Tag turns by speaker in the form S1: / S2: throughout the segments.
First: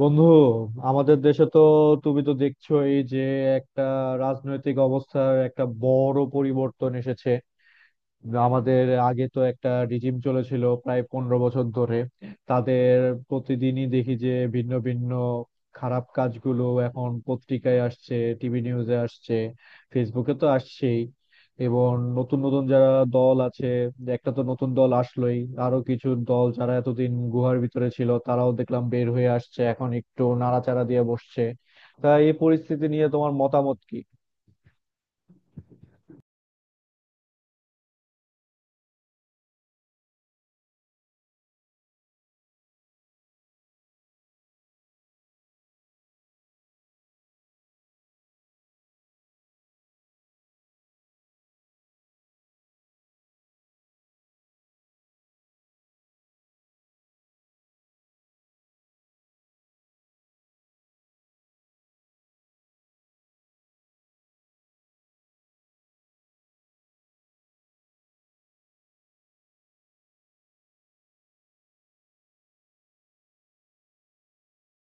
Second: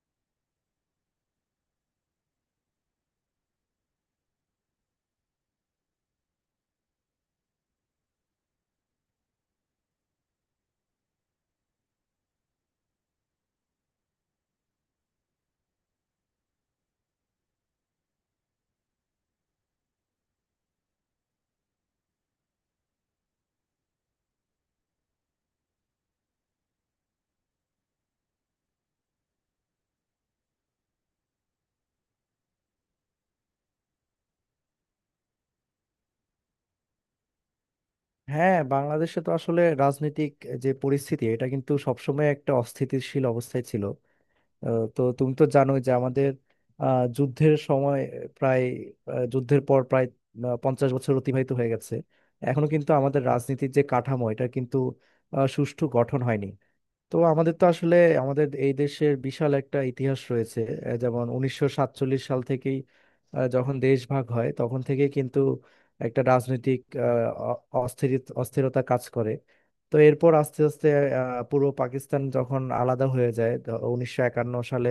S1: বন্ধু, আমাদের দেশে তো তুমি তো দেখছোই যে একটা রাজনৈতিক অবস্থার একটা বড় পরিবর্তন এসেছে। আমাদের আগে তো একটা রিজিম চলেছিল প্রায় 15 বছর ধরে। তাদের প্রতিদিনই দেখি যে ভিন্ন ভিন্ন খারাপ কাজগুলো এখন পত্রিকায় আসছে, টিভি নিউজে আসছে, ফেসবুকে তো আসছেই। এবং নতুন নতুন যারা দল আছে, একটা তো নতুন দল আসলোই, আরো কিছু দল যারা এতদিন গুহার ভিতরে ছিল তারাও দেখলাম বের হয়ে আসছে, এখন একটু নাড়াচাড়া দিয়ে বসছে। তা এই পরিস্থিতি নিয়ে তোমার মতামত কি?
S2: হ্যাঁ, বাংলাদেশে তো আসলে রাজনৈতিক যে পরিস্থিতি, এটা কিন্তু সবসময় একটা অস্থিতিশীল অবস্থায় ছিল। তো তুমি তো জানোই যে আমাদের আহ, যুদ্ধের সময় প্রায় আহ, যুদ্ধের পর প্রায় 50 বছর অতিবাহিত হয়ে গেছে। এখনো কিন্তু আমাদের রাজনীতির যে কাঠামো, এটা কিন্তু সুষ্ঠু গঠন হয়নি। তো আমাদের তো আসলে আমাদের এই দেশের বিশাল একটা ইতিহাস রয়েছে। যেমন 1947 সাল থেকেই, যখন দেশ ভাগ হয় তখন থেকে কিন্তু একটা রাজনৈতিক আহ, অ- অস্থিরিত অস্থিরতা কাজ করে। তো এরপর আস্তে আস্তে পূর্ব পাকিস্তান যখন আলাদা হয়ে যায় 1951 সালে,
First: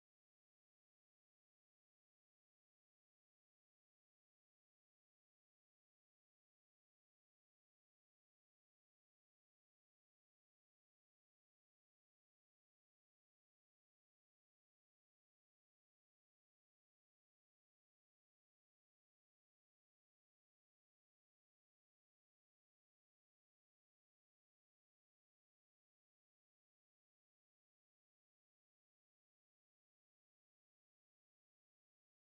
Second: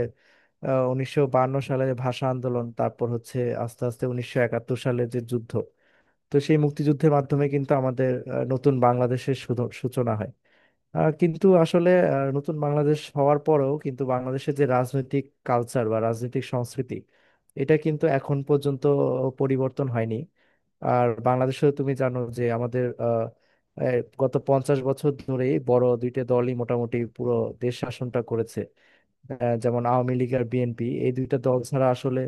S2: 1952 সালে ভাষা আন্দোলন, তারপর হচ্ছে আস্তে আস্তে 1971 সালে যে যুদ্ধ। তো সেই মুক্তিযুদ্ধের মাধ্যমে কিন্তু আমাদের নতুন বাংলাদেশের সূচনা হয়। কিন্তু আসলে নতুন বাংলাদেশ হওয়ার পরেও কিন্তু বাংলাদেশের যে রাজনৈতিক কালচার বা রাজনৈতিক সংস্কৃতি, এটা কিন্তু এখন পর্যন্ত পরিবর্তন হয়নি। আর বাংলাদেশে তুমি জানো যে আমাদের এই গত 50 বছর ধরেই বড় দুইটা দলই মোটামুটি পুরো দেশ শাসনটা করেছে। যেমন আওয়ামী লীগ আর বিএনপি, এই দুইটা দল ছাড়া আসলে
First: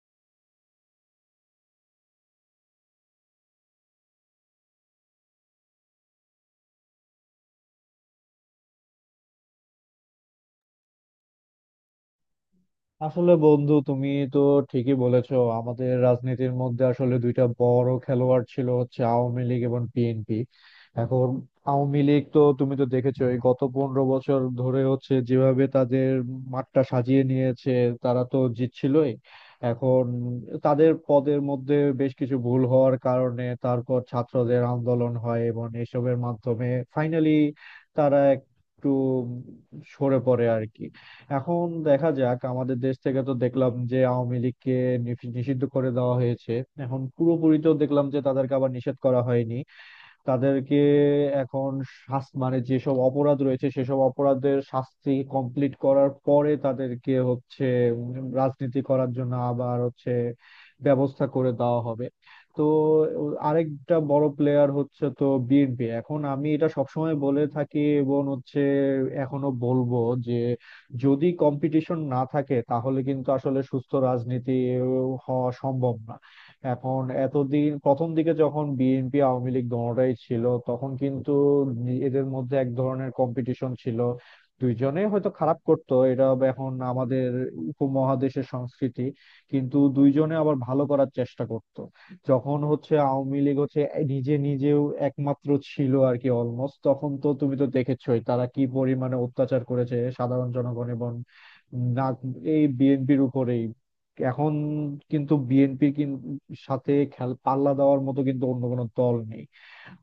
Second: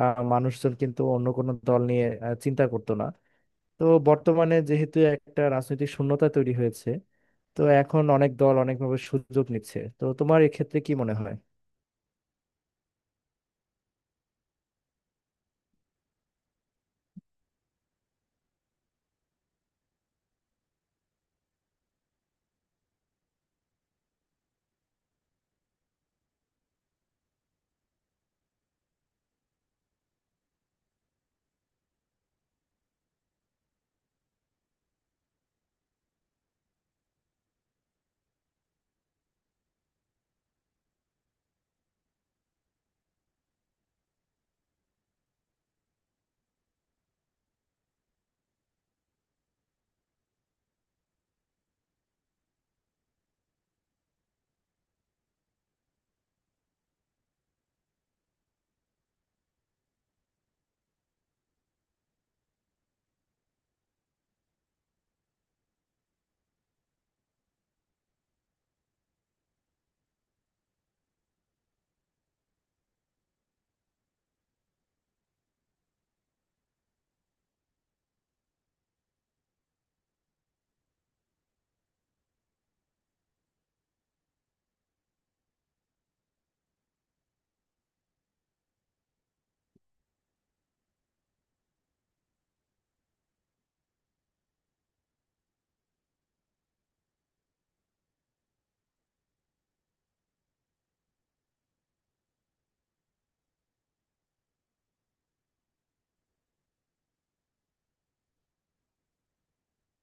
S2: মানুষজন কিন্তু অন্য কোনো দল নিয়ে চিন্তা করতো না। তো বর্তমানে যেহেতু একটা রাজনৈতিক শূন্যতা তৈরি হয়েছে, তো এখন অনেক দল অনেকভাবে সুযোগ নিচ্ছে। তো তোমার এক্ষেত্রে কি মনে হয়?
S1: আসলে বন্ধু, তুমি তো ঠিকই বলেছো, আমাদের রাজনীতির মধ্যে আসলে দুইটা বড় খেলোয়াড় ছিল হচ্ছে আওয়ামী লীগ এবং বিএনপি। এখন আওয়ামী লীগ তো তুমি তো দেখেছো এই গত 15 বছর ধরে হচ্ছে যেভাবে তাদের মাঠটা সাজিয়ে নিয়েছে, তারা তো জিতছিলই। এখন তাদের পদের মধ্যে বেশ কিছু ভুল হওয়ার কারণে তারপর ছাত্রদের আন্দোলন হয় এবং এসবের মাধ্যমে ফাইনালি তারা একটু সরে পড়ে আর কি। এখন দেখা যাক, আমাদের দেশ থেকে তো দেখলাম যে আওয়ামী লীগকে নিষিদ্ধ করে দেওয়া হয়েছে। এখন পুরোপুরি তো দেখলাম যে তাদেরকে আবার নিষেধ করা হয়নি। তাদেরকে এখন শাস্তি মানে যেসব অপরাধ রয়েছে সেসব অপরাধের শাস্তি কমপ্লিট করার পরে তাদেরকে হচ্ছে উম, রাজনীতি করার জন্য আবার হচ্ছে ব্যবস্থা করে দেওয়া হবে। তো আরেকটা বড় প্লেয়ার হচ্ছে তো বিএনপি। এখন আমি এটা সবসময় বলে থাকি এবং হচ্ছে এখনো বলবো যে যদি কম্পিটিশন না থাকে তাহলে কিন্তু আসলে সুস্থ রাজনীতি হওয়া সম্ভব না। এখন এতদিন প্রথম দিকে যখন বিএনপি আওয়ামী লীগ দোনোটাই ছিল তখন কিন্তু এদের মধ্যে এক ধরনের কম্পিটিশন ছিল, দুইজনেই হয়তো খারাপ করতো, এটা আবার এখন আমাদের উপমহাদেশের সংস্কৃতি, কিন্তু দুইজনে আবার ভালো করার চেষ্টা করত। যখন হচ্ছে আওয়ামী লীগ হচ্ছে নিজে নিজেও একমাত্র ছিল আর কি, অলমোস্ট, তখন তো তুমি তো দেখেছোই তারা কি পরিমাণে অত্যাচার করেছে সাধারণ জনগণ এবং না এই বিএনপির উপরেই। এখন কিন্তু বিএনপির সাথে খেল পাল্লা দেওয়ার মতো কিন্তু অন্য কোনো দল নেই।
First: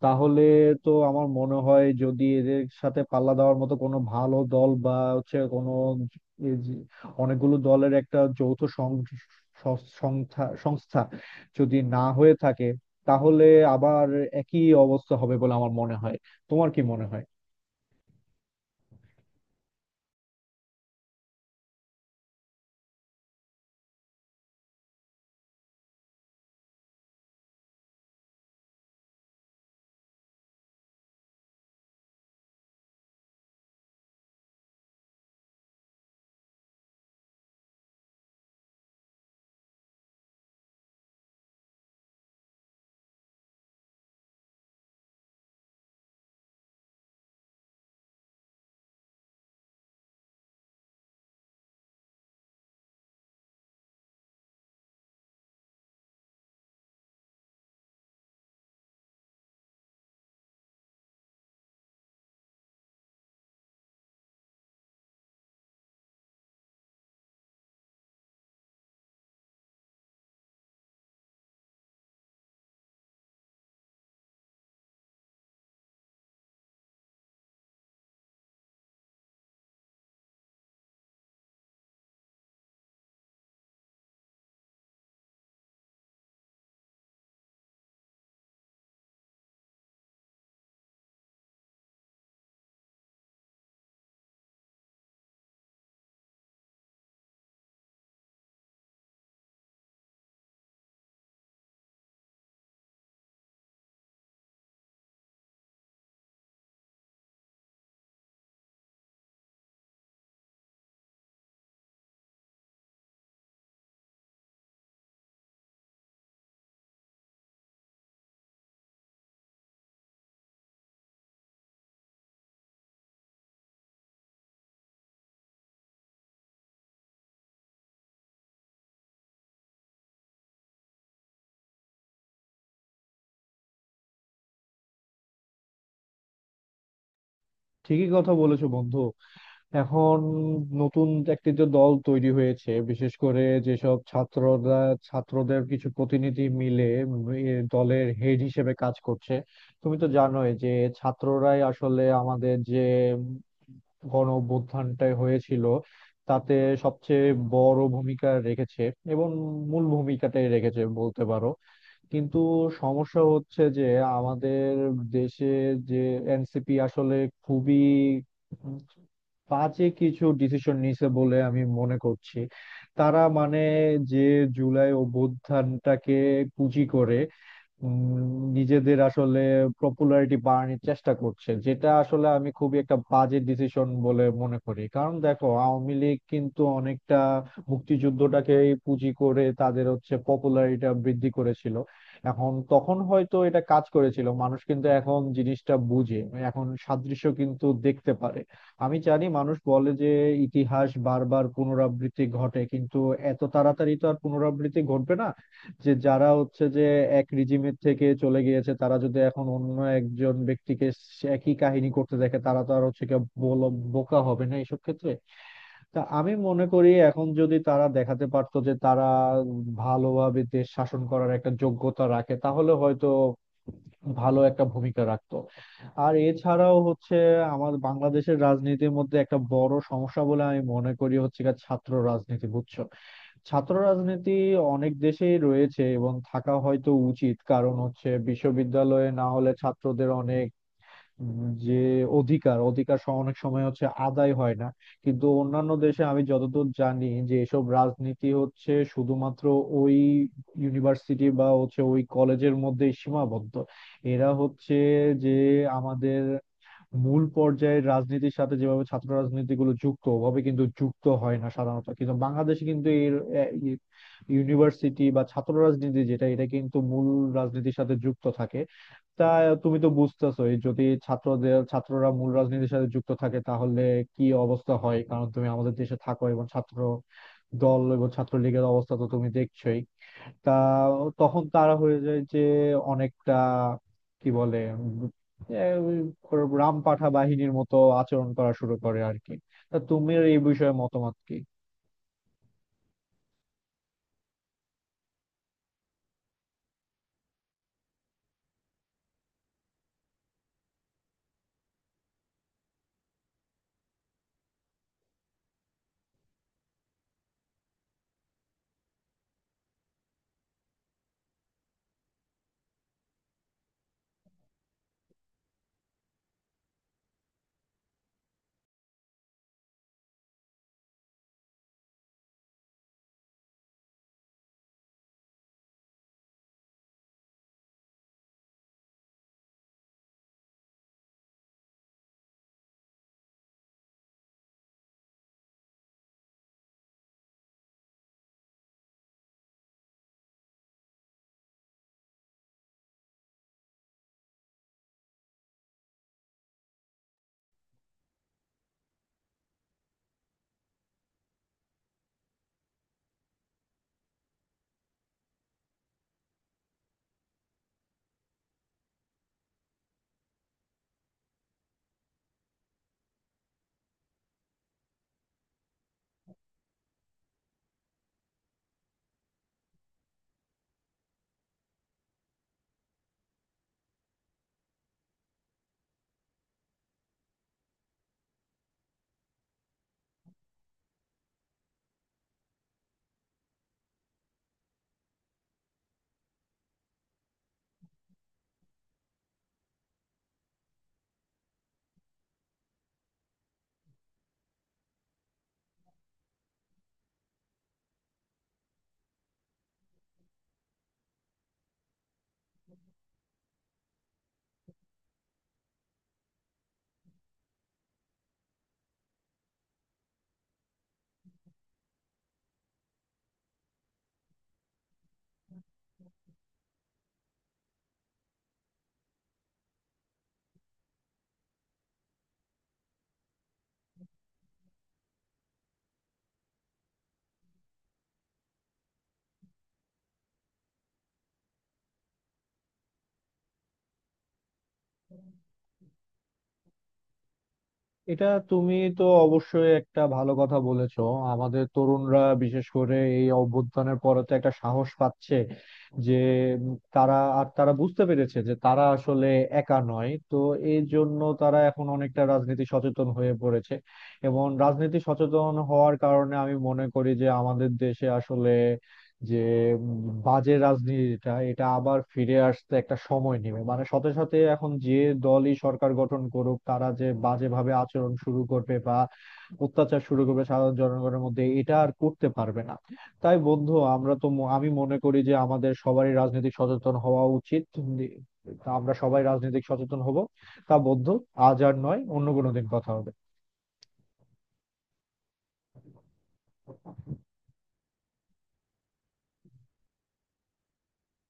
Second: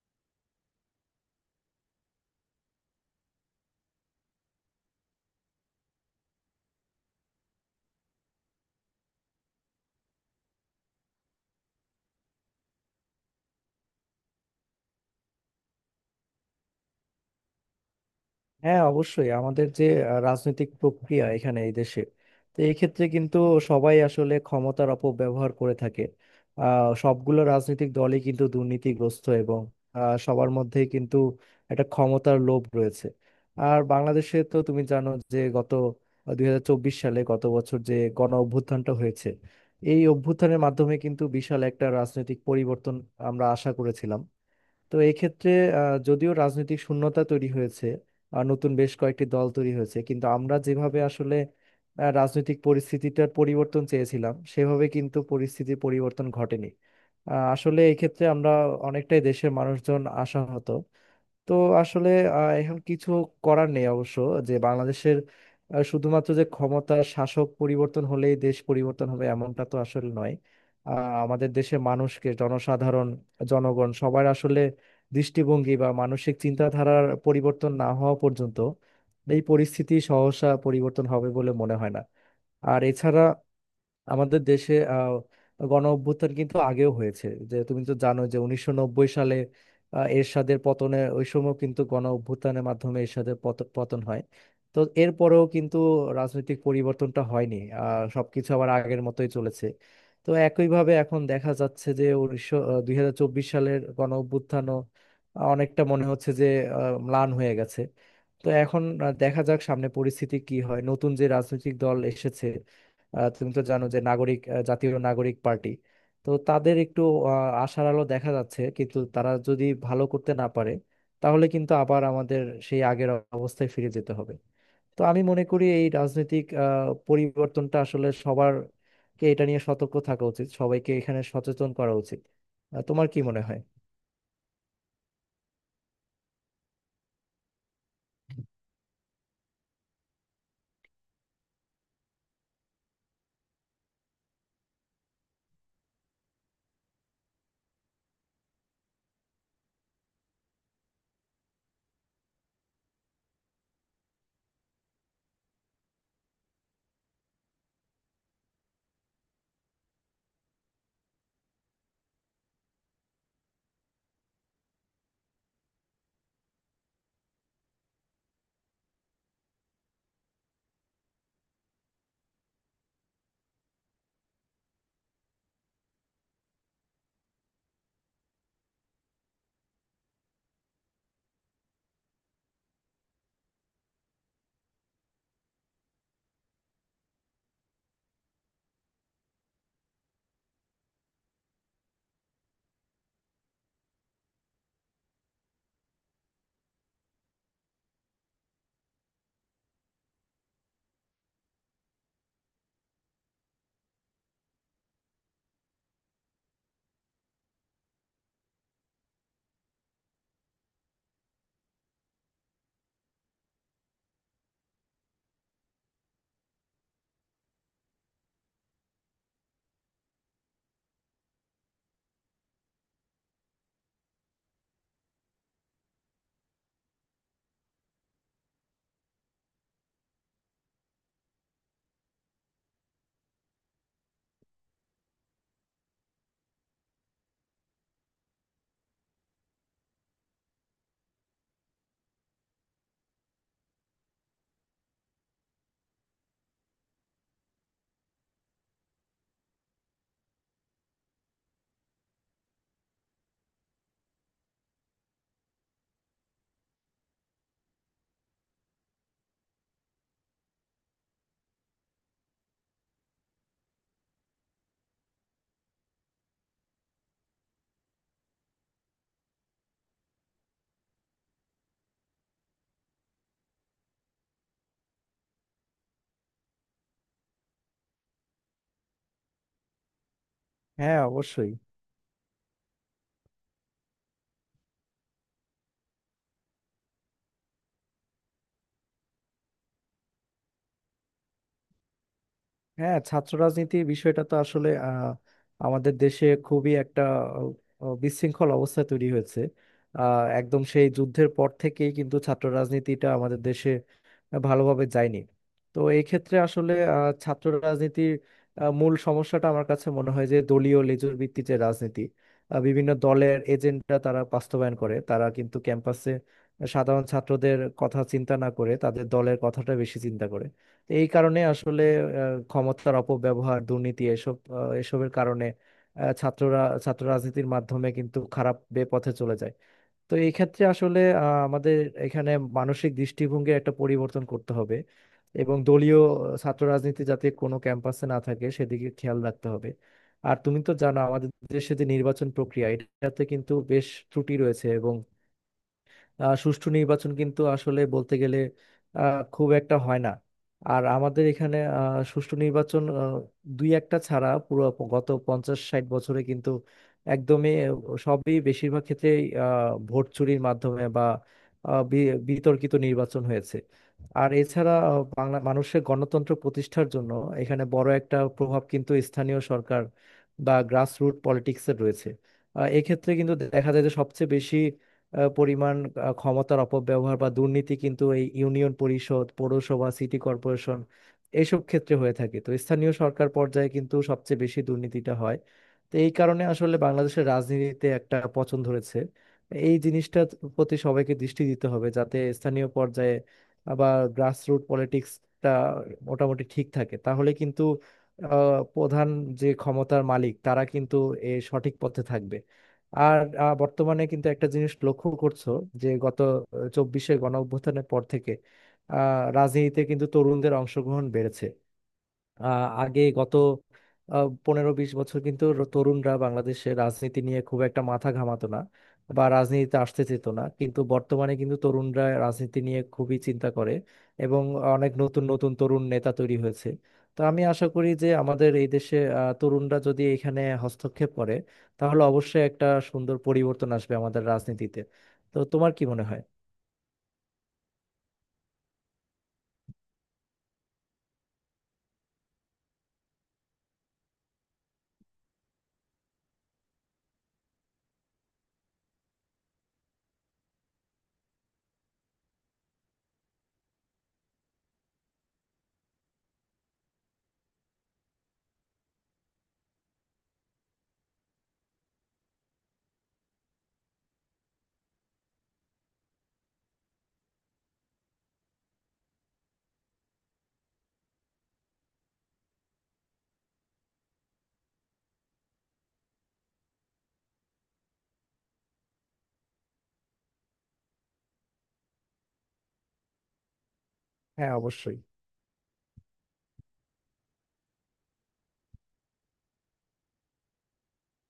S1: তাহলে তো আমার মনে হয়, যদি এদের সাথে পাল্লা দেওয়ার মতো কোনো ভালো দল বা হচ্ছে কোনো এই যে অনেকগুলো দলের একটা যৌথ সং- সং- সংস্থা সংস্থা যদি না হয়ে থাকে তাহলে আবার একই অবস্থা হবে বলে আমার মনে হয়। তোমার কি মনে হয়?
S2: হ্যাঁ, অবশ্যই। আমাদের যে রাজনৈতিক প্রক্রিয়া এখানে এই দেশে, তো এই ক্ষেত্রে কিন্তু সবাই আসলে ক্ষমতার অপব্যবহার করে থাকে। সবগুলো রাজনৈতিক দলই কিন্তু দুর্নীতিগ্রস্ত, এবং সবার মধ্যেই কিন্তু একটা ক্ষমতার লোভ রয়েছে। আর বাংলাদেশে তো তুমি জানো যে গত 2024 সালে, গত বছর যে গণ অভ্যুত্থানটা হয়েছে, এই অভ্যুত্থানের মাধ্যমে কিন্তু বিশাল একটা রাজনৈতিক পরিবর্তন আমরা আশা করেছিলাম। তো এক্ষেত্রে যদিও রাজনৈতিক শূন্যতা তৈরি হয়েছে আর নতুন বেশ কয়েকটি দল তৈরি হয়েছে, কিন্তু আমরা যেভাবে আসলে রাজনৈতিক পরিস্থিতিটার পরিবর্তন চেয়েছিলাম, সেভাবে কিন্তু পরিস্থিতির পরিবর্তন ঘটেনি। আসলে এক্ষেত্রে আমরা অনেকটাই, দেশের মানুষজন আশাহত। তো আসলে এখন কিছু করার নেই অবশ্য, যে বাংলাদেশের শুধুমাত্র যে ক্ষমতা শাসক পরিবর্তন হলেই দেশ পরিবর্তন হবে এমনটা তো আসলে নয়। আহ, আমাদের দেশের মানুষকে, জনসাধারণ, জনগণ, সবার আসলে দৃষ্টিভঙ্গি বা মানসিক চিন্তাধারার পরিবর্তন না হওয়া পর্যন্ত এই পরিস্থিতি সহসা পরিবর্তন হবে বলে মনে হয় না। আর এছাড়া আমাদের দেশে গণ অভ্যুত্থান কিন্তু আগেও হয়েছে। যে তুমি তো জানো যে 1990 সালে এরশাদের পতনে, ওই সময় কিন্তু গণ অভ্যুত্থানের মাধ্যমে এরশাদের পতন হয়। তো এরপরেও কিন্তু রাজনৈতিক পরিবর্তনটা হয়নি, সবকিছু আবার আগের মতোই চলেছে। তো একইভাবে এখন দেখা যাচ্ছে যে 2024 সালের গণ অভ্যুত্থানও অনেকটা মনে হচ্ছে যে ম্লান হয়ে গেছে। তো এখন দেখা যাক সামনে পরিস্থিতি কি হয়। নতুন যে রাজনৈতিক দল এসেছে, তুমি তো জানো যে জাতীয় নাগরিক পার্টি, তো তাদের একটু আশার আলো দেখা যাচ্ছে, কিন্তু তারা যদি ভালো করতে না পারে, তাহলে কিন্তু আবার আমাদের সেই আগের অবস্থায় ফিরে যেতে হবে। তো আমি মনে করি এই রাজনৈতিক পরিবর্তনটা আসলে সবারকে এটা নিয়ে সতর্ক থাকা উচিত, সবাইকে এখানে সচেতন করা উচিত। তোমার কি মনে হয়?
S1: ঠিকই কথা বলেছো বন্ধু। এখন নতুন একটি যে দল তৈরি হয়েছে, বিশেষ করে যেসব ছাত্ররা, ছাত্রদের কিছু প্রতিনিধি মিলে এ দলের হেড হিসেবে কাজ করছে। তুমি তো জানোই যে ছাত্ররাই আসলে আমাদের যে গণ অভ্যুত্থানটা হয়েছিল তাতে সবচেয়ে বড় ভূমিকা রেখেছে এবং মূল ভূমিকাটাই রেখেছে বলতে পারো। কিন্তু সমস্যা হচ্ছে যে আমাদের দেশে যে এনসিপি আসলে খুবই উম বাজে কিছু ডিসিশন নিছে বলে আমি মনে করছি। তারা মানে যে জুলাই অভ্যুত্থানটাকে পুঁজি করে উম, নিজেদের আসলে পপুলারিটি বাড়ানোর চেষ্টা করছে, যেটা আসলে আমি খুবই একটা বাজে ডিসিশন বলে মনে করি। কারণ দেখো, আওয়ামী লীগ কিন্তু অনেকটা মুক্তিযুদ্ধটাকে পুঁজি করে তাদের হচ্ছে পপুলারিটিটা বৃদ্ধি করেছিল। এখন তখন হয়তো এটা কাজ করেছিল, মানুষ কিন্তু এখন জিনিসটা বুঝে, এখন সাদৃশ্য কিন্তু দেখতে পারে। আমি জানি মানুষ বলে যে ইতিহাস বারবার পুনরাবৃত্তি ঘটে, কিন্তু এত তাড়াতাড়ি তো আর পুনরাবৃত্তি ঘটবে না। যে যারা হচ্ছে যে এক রিজিমের থেকে চলে গিয়েছে তারা যদি এখন অন্য একজন ব্যক্তিকে একই কাহিনী করতে দেখে, তারা তো আর হচ্ছে কি বোকা হবে না এসব ক্ষেত্রে। তা আমি মনে করি এখন যদি তারা দেখাতে পারতো যে তারা ভালোভাবে দেশ শাসন করার একটা যোগ্যতা রাখে তাহলে হয়তো ভালো একটা ভূমিকা রাখতো। আর এছাড়াও হচ্ছে আমার বাংলাদেশের রাজনীতির মধ্যে একটা বড় সমস্যা বলে আমি মনে করি হচ্ছে গিয়ে ছাত্র রাজনীতি, বুঝছো? ছাত্র রাজনীতি অনেক দেশেই রয়েছে এবং থাকা হয়তো উচিত, কারণ হচ্ছে বিশ্ববিদ্যালয়ে না হলে ছাত্রদের অনেক যে অধিকার অধিকার অনেক সময় হচ্ছে আদায় হয় না। কিন্তু অন্যান্য দেশে আমি যতদূর জানি যে এসব রাজনীতি হচ্ছে শুধুমাত্র ওই ইউনিভার্সিটি বা হচ্ছে ওই কলেজের মধ্যেই সীমাবদ্ধ। এরা হচ্ছে যে আমাদের মূল পর্যায়ের রাজনীতির সাথে যেভাবে ছাত্র রাজনীতিগুলো যুক্ত, ওভাবে কিন্তু যুক্ত হয় না সাধারণত, কিন্তু বাংলাদেশে কিন্তু এর ইউনিভার্সিটি বা ছাত্র রাজনীতি যেটা এটা কিন্তু মূল রাজনীতির সাথে যুক্ত থাকে। তা তুমি তো বুঝতেছোই যদি ছাত্রদের ছাত্ররা মূল রাজনীতির সাথে যুক্ত থাকে তাহলে কি অবস্থা হয়, কারণ তুমি আমাদের দেশে থাকো এবং ছাত্র দল এবং ছাত্রলীগের অবস্থা তো তুমি দেখছোই। তা
S2: হ্যাঁ,
S1: তখন
S2: অবশ্যই।
S1: তারা হয়ে যায় যে অনেকটা কি বলে উম, এ, ওই রামপাঠা বাহিনীর মতো আচরণ করা শুরু করে আর কি। তা তুমি এই বিষয়ে মতামত কি?
S2: হ্যাঁ, ছাত্র রাজনীতি বিষয়টা তো আসলে আমাদের দেশে খুবই একটা বিশৃঙ্খল অবস্থা তৈরি হয়েছে। একদম সেই যুদ্ধের পর থেকেই কিন্তু ছাত্র রাজনীতিটা আমাদের দেশে ভালোভাবে যায়নি। তো এই ক্ষেত্রে আসলে ছাত্র রাজনীতির মূল সমস্যাটা আমার কাছে মনে হয় যে দলীয় লেজুর ভিত্তিক যে রাজনীতি, বিভিন্ন দলের এজেন্ডা তারা বাস্তবায়ন করে। তারা কিন্তু ক্যাম্পাসে সাধারণ ছাত্রদের কথা চিন্তা না করে তাদের দলের কথাটা বেশি চিন্তা করে। তো এই কারণে আসলে ক্ষমতার অপব্যবহার, দুর্নীতি, এসব এসবের কারণে আহ, ছাত্ররা ছাত্র রাজনীতির মাধ্যমে কিন্তু খারাপ বে পথে চলে যায়। তো এই ক্ষেত্রে আসলে আমাদের এখানে মানসিক দৃষ্টিভঙ্গির একটা পরিবর্তন করতে হবে, এবং দলীয় ছাত্র রাজনীতি যাতে কোনো ক্যাম্পাসে না থাকে সেদিকে খেয়াল রাখতে হবে। আর তুমি তো জানো আমাদের দেশে যে নির্বাচন প্রক্রিয়া, এটাতে কিন্তু বেশ ত্রুটি রয়েছে, এবং সুষ্ঠু নির্বাচন কিন্তু আসলে বলতে গেলে খুব একটা হয় না। আর আমাদের এখানে সুষ্ঠু নির্বাচন দুই একটা ছাড়া পুরো গত 50-60 বছরে কিন্তু একদমই আহ, সবই বেশিরভাগ ক্ষেত্রেই ভোট চুরির মাধ্যমে বা বিতর্কিত নির্বাচন হয়েছে। আর এছাড়া বাংলা মানুষের গণতন্ত্র প্রতিষ্ঠার জন্য এখানে বড় একটা প্রভাব কিন্তু স্থানীয় সরকার বা গ্রাসরুট পলিটিক্সের রয়েছে। এক্ষেত্রে কিন্তু দেখা যায় যে সবচেয়ে বেশি পরিমাণ ক্ষমতার অপব্যবহার বা দুর্নীতি কিন্তু এই ইউনিয়ন পরিষদ, পৌরসভা, সিটি কর্পোরেশন, এইসব ক্ষেত্রে হয়ে থাকে। তো স্থানীয় সরকার পর্যায়ে কিন্তু সবচেয়ে বেশি দুর্নীতিটা হয়। তো এই কারণে আসলে বাংলাদেশের রাজনীতিতে একটা পচন ধরেছে। এই জিনিসটার প্রতি সবাইকে দৃষ্টি দিতে হবে, যাতে স্থানীয় পর্যায়ে আবার গ্রাসরুট পলিটিক্সটা মোটামুটি ঠিক থাকে, তাহলে কিন্তু প্রধান যে ক্ষমতার মালিক, তারা কিন্তু এ সঠিক পথে থাকবে। আর বর্তমানে কিন্তু একটা জিনিস লক্ষ্য করছো, যে গত চব্বিশে গণ অভ্যুত্থানের পর থেকে আহ, রাজনীতিতে কিন্তু তরুণদের অংশগ্রহণ বেড়েছে। আগে গত 15-20 বছর কিন্তু তরুণরা বাংলাদেশে রাজনীতি নিয়ে খুব একটা মাথা ঘামাতো না বা রাজনীতিতে আসতে চেত না, কিন্তু বর্তমানে কিন্তু তরুণরা রাজনীতি নিয়ে খুবই চিন্তা করে, এবং অনেক নতুন নতুন তরুণ নেতা তৈরি হয়েছে। তো আমি আশা করি যে আমাদের এই দেশে তরুণরা যদি এখানে হস্তক্ষেপ করে, তাহলে অবশ্যই একটা সুন্দর পরিবর্তন আসবে আমাদের রাজনীতিতে। তো তোমার কি মনে হয়?
S1: এটা তুমি তো অবশ্যই একটা ভালো কথা বলেছো। আমাদের তরুণরা বিশেষ করে এই অভ্যুত্থানের পরে তো একটা সাহস পাচ্ছে যে তারা আর তারা বুঝতে পেরেছে যে তারা আসলে একা নয়। তো এই জন্য তারা এখন অনেকটা রাজনীতি সচেতন হয়ে পড়েছে। এবং রাজনীতি সচেতন হওয়ার কারণে আমি মনে করি যে আমাদের দেশে আসলে যে উম, বাজে রাজনীতিটা এটা আবার ফিরে আসতে একটা সময় নেবে, মানে সাথে সাথে এখন যে দলই সরকার গঠন করুক তারা যে বাজেভাবে আচরণ শুরু করবে বা অত্যাচার শুরু করবে সাধারণ জনগণের মধ্যে এটা আর করতে পারবে না। তাই বন্ধু, আমরা তো আমি মনে করি যে আমাদের সবারই রাজনৈতিক সচেতন হওয়া উচিত। তা আমরা সবাই রাজনৈতিক সচেতন হব। তা বন্ধু, আজ আর নয়, অন্য কোনো দিন কথা হবে।
S2: হ্যাঁ, অবশ্যই।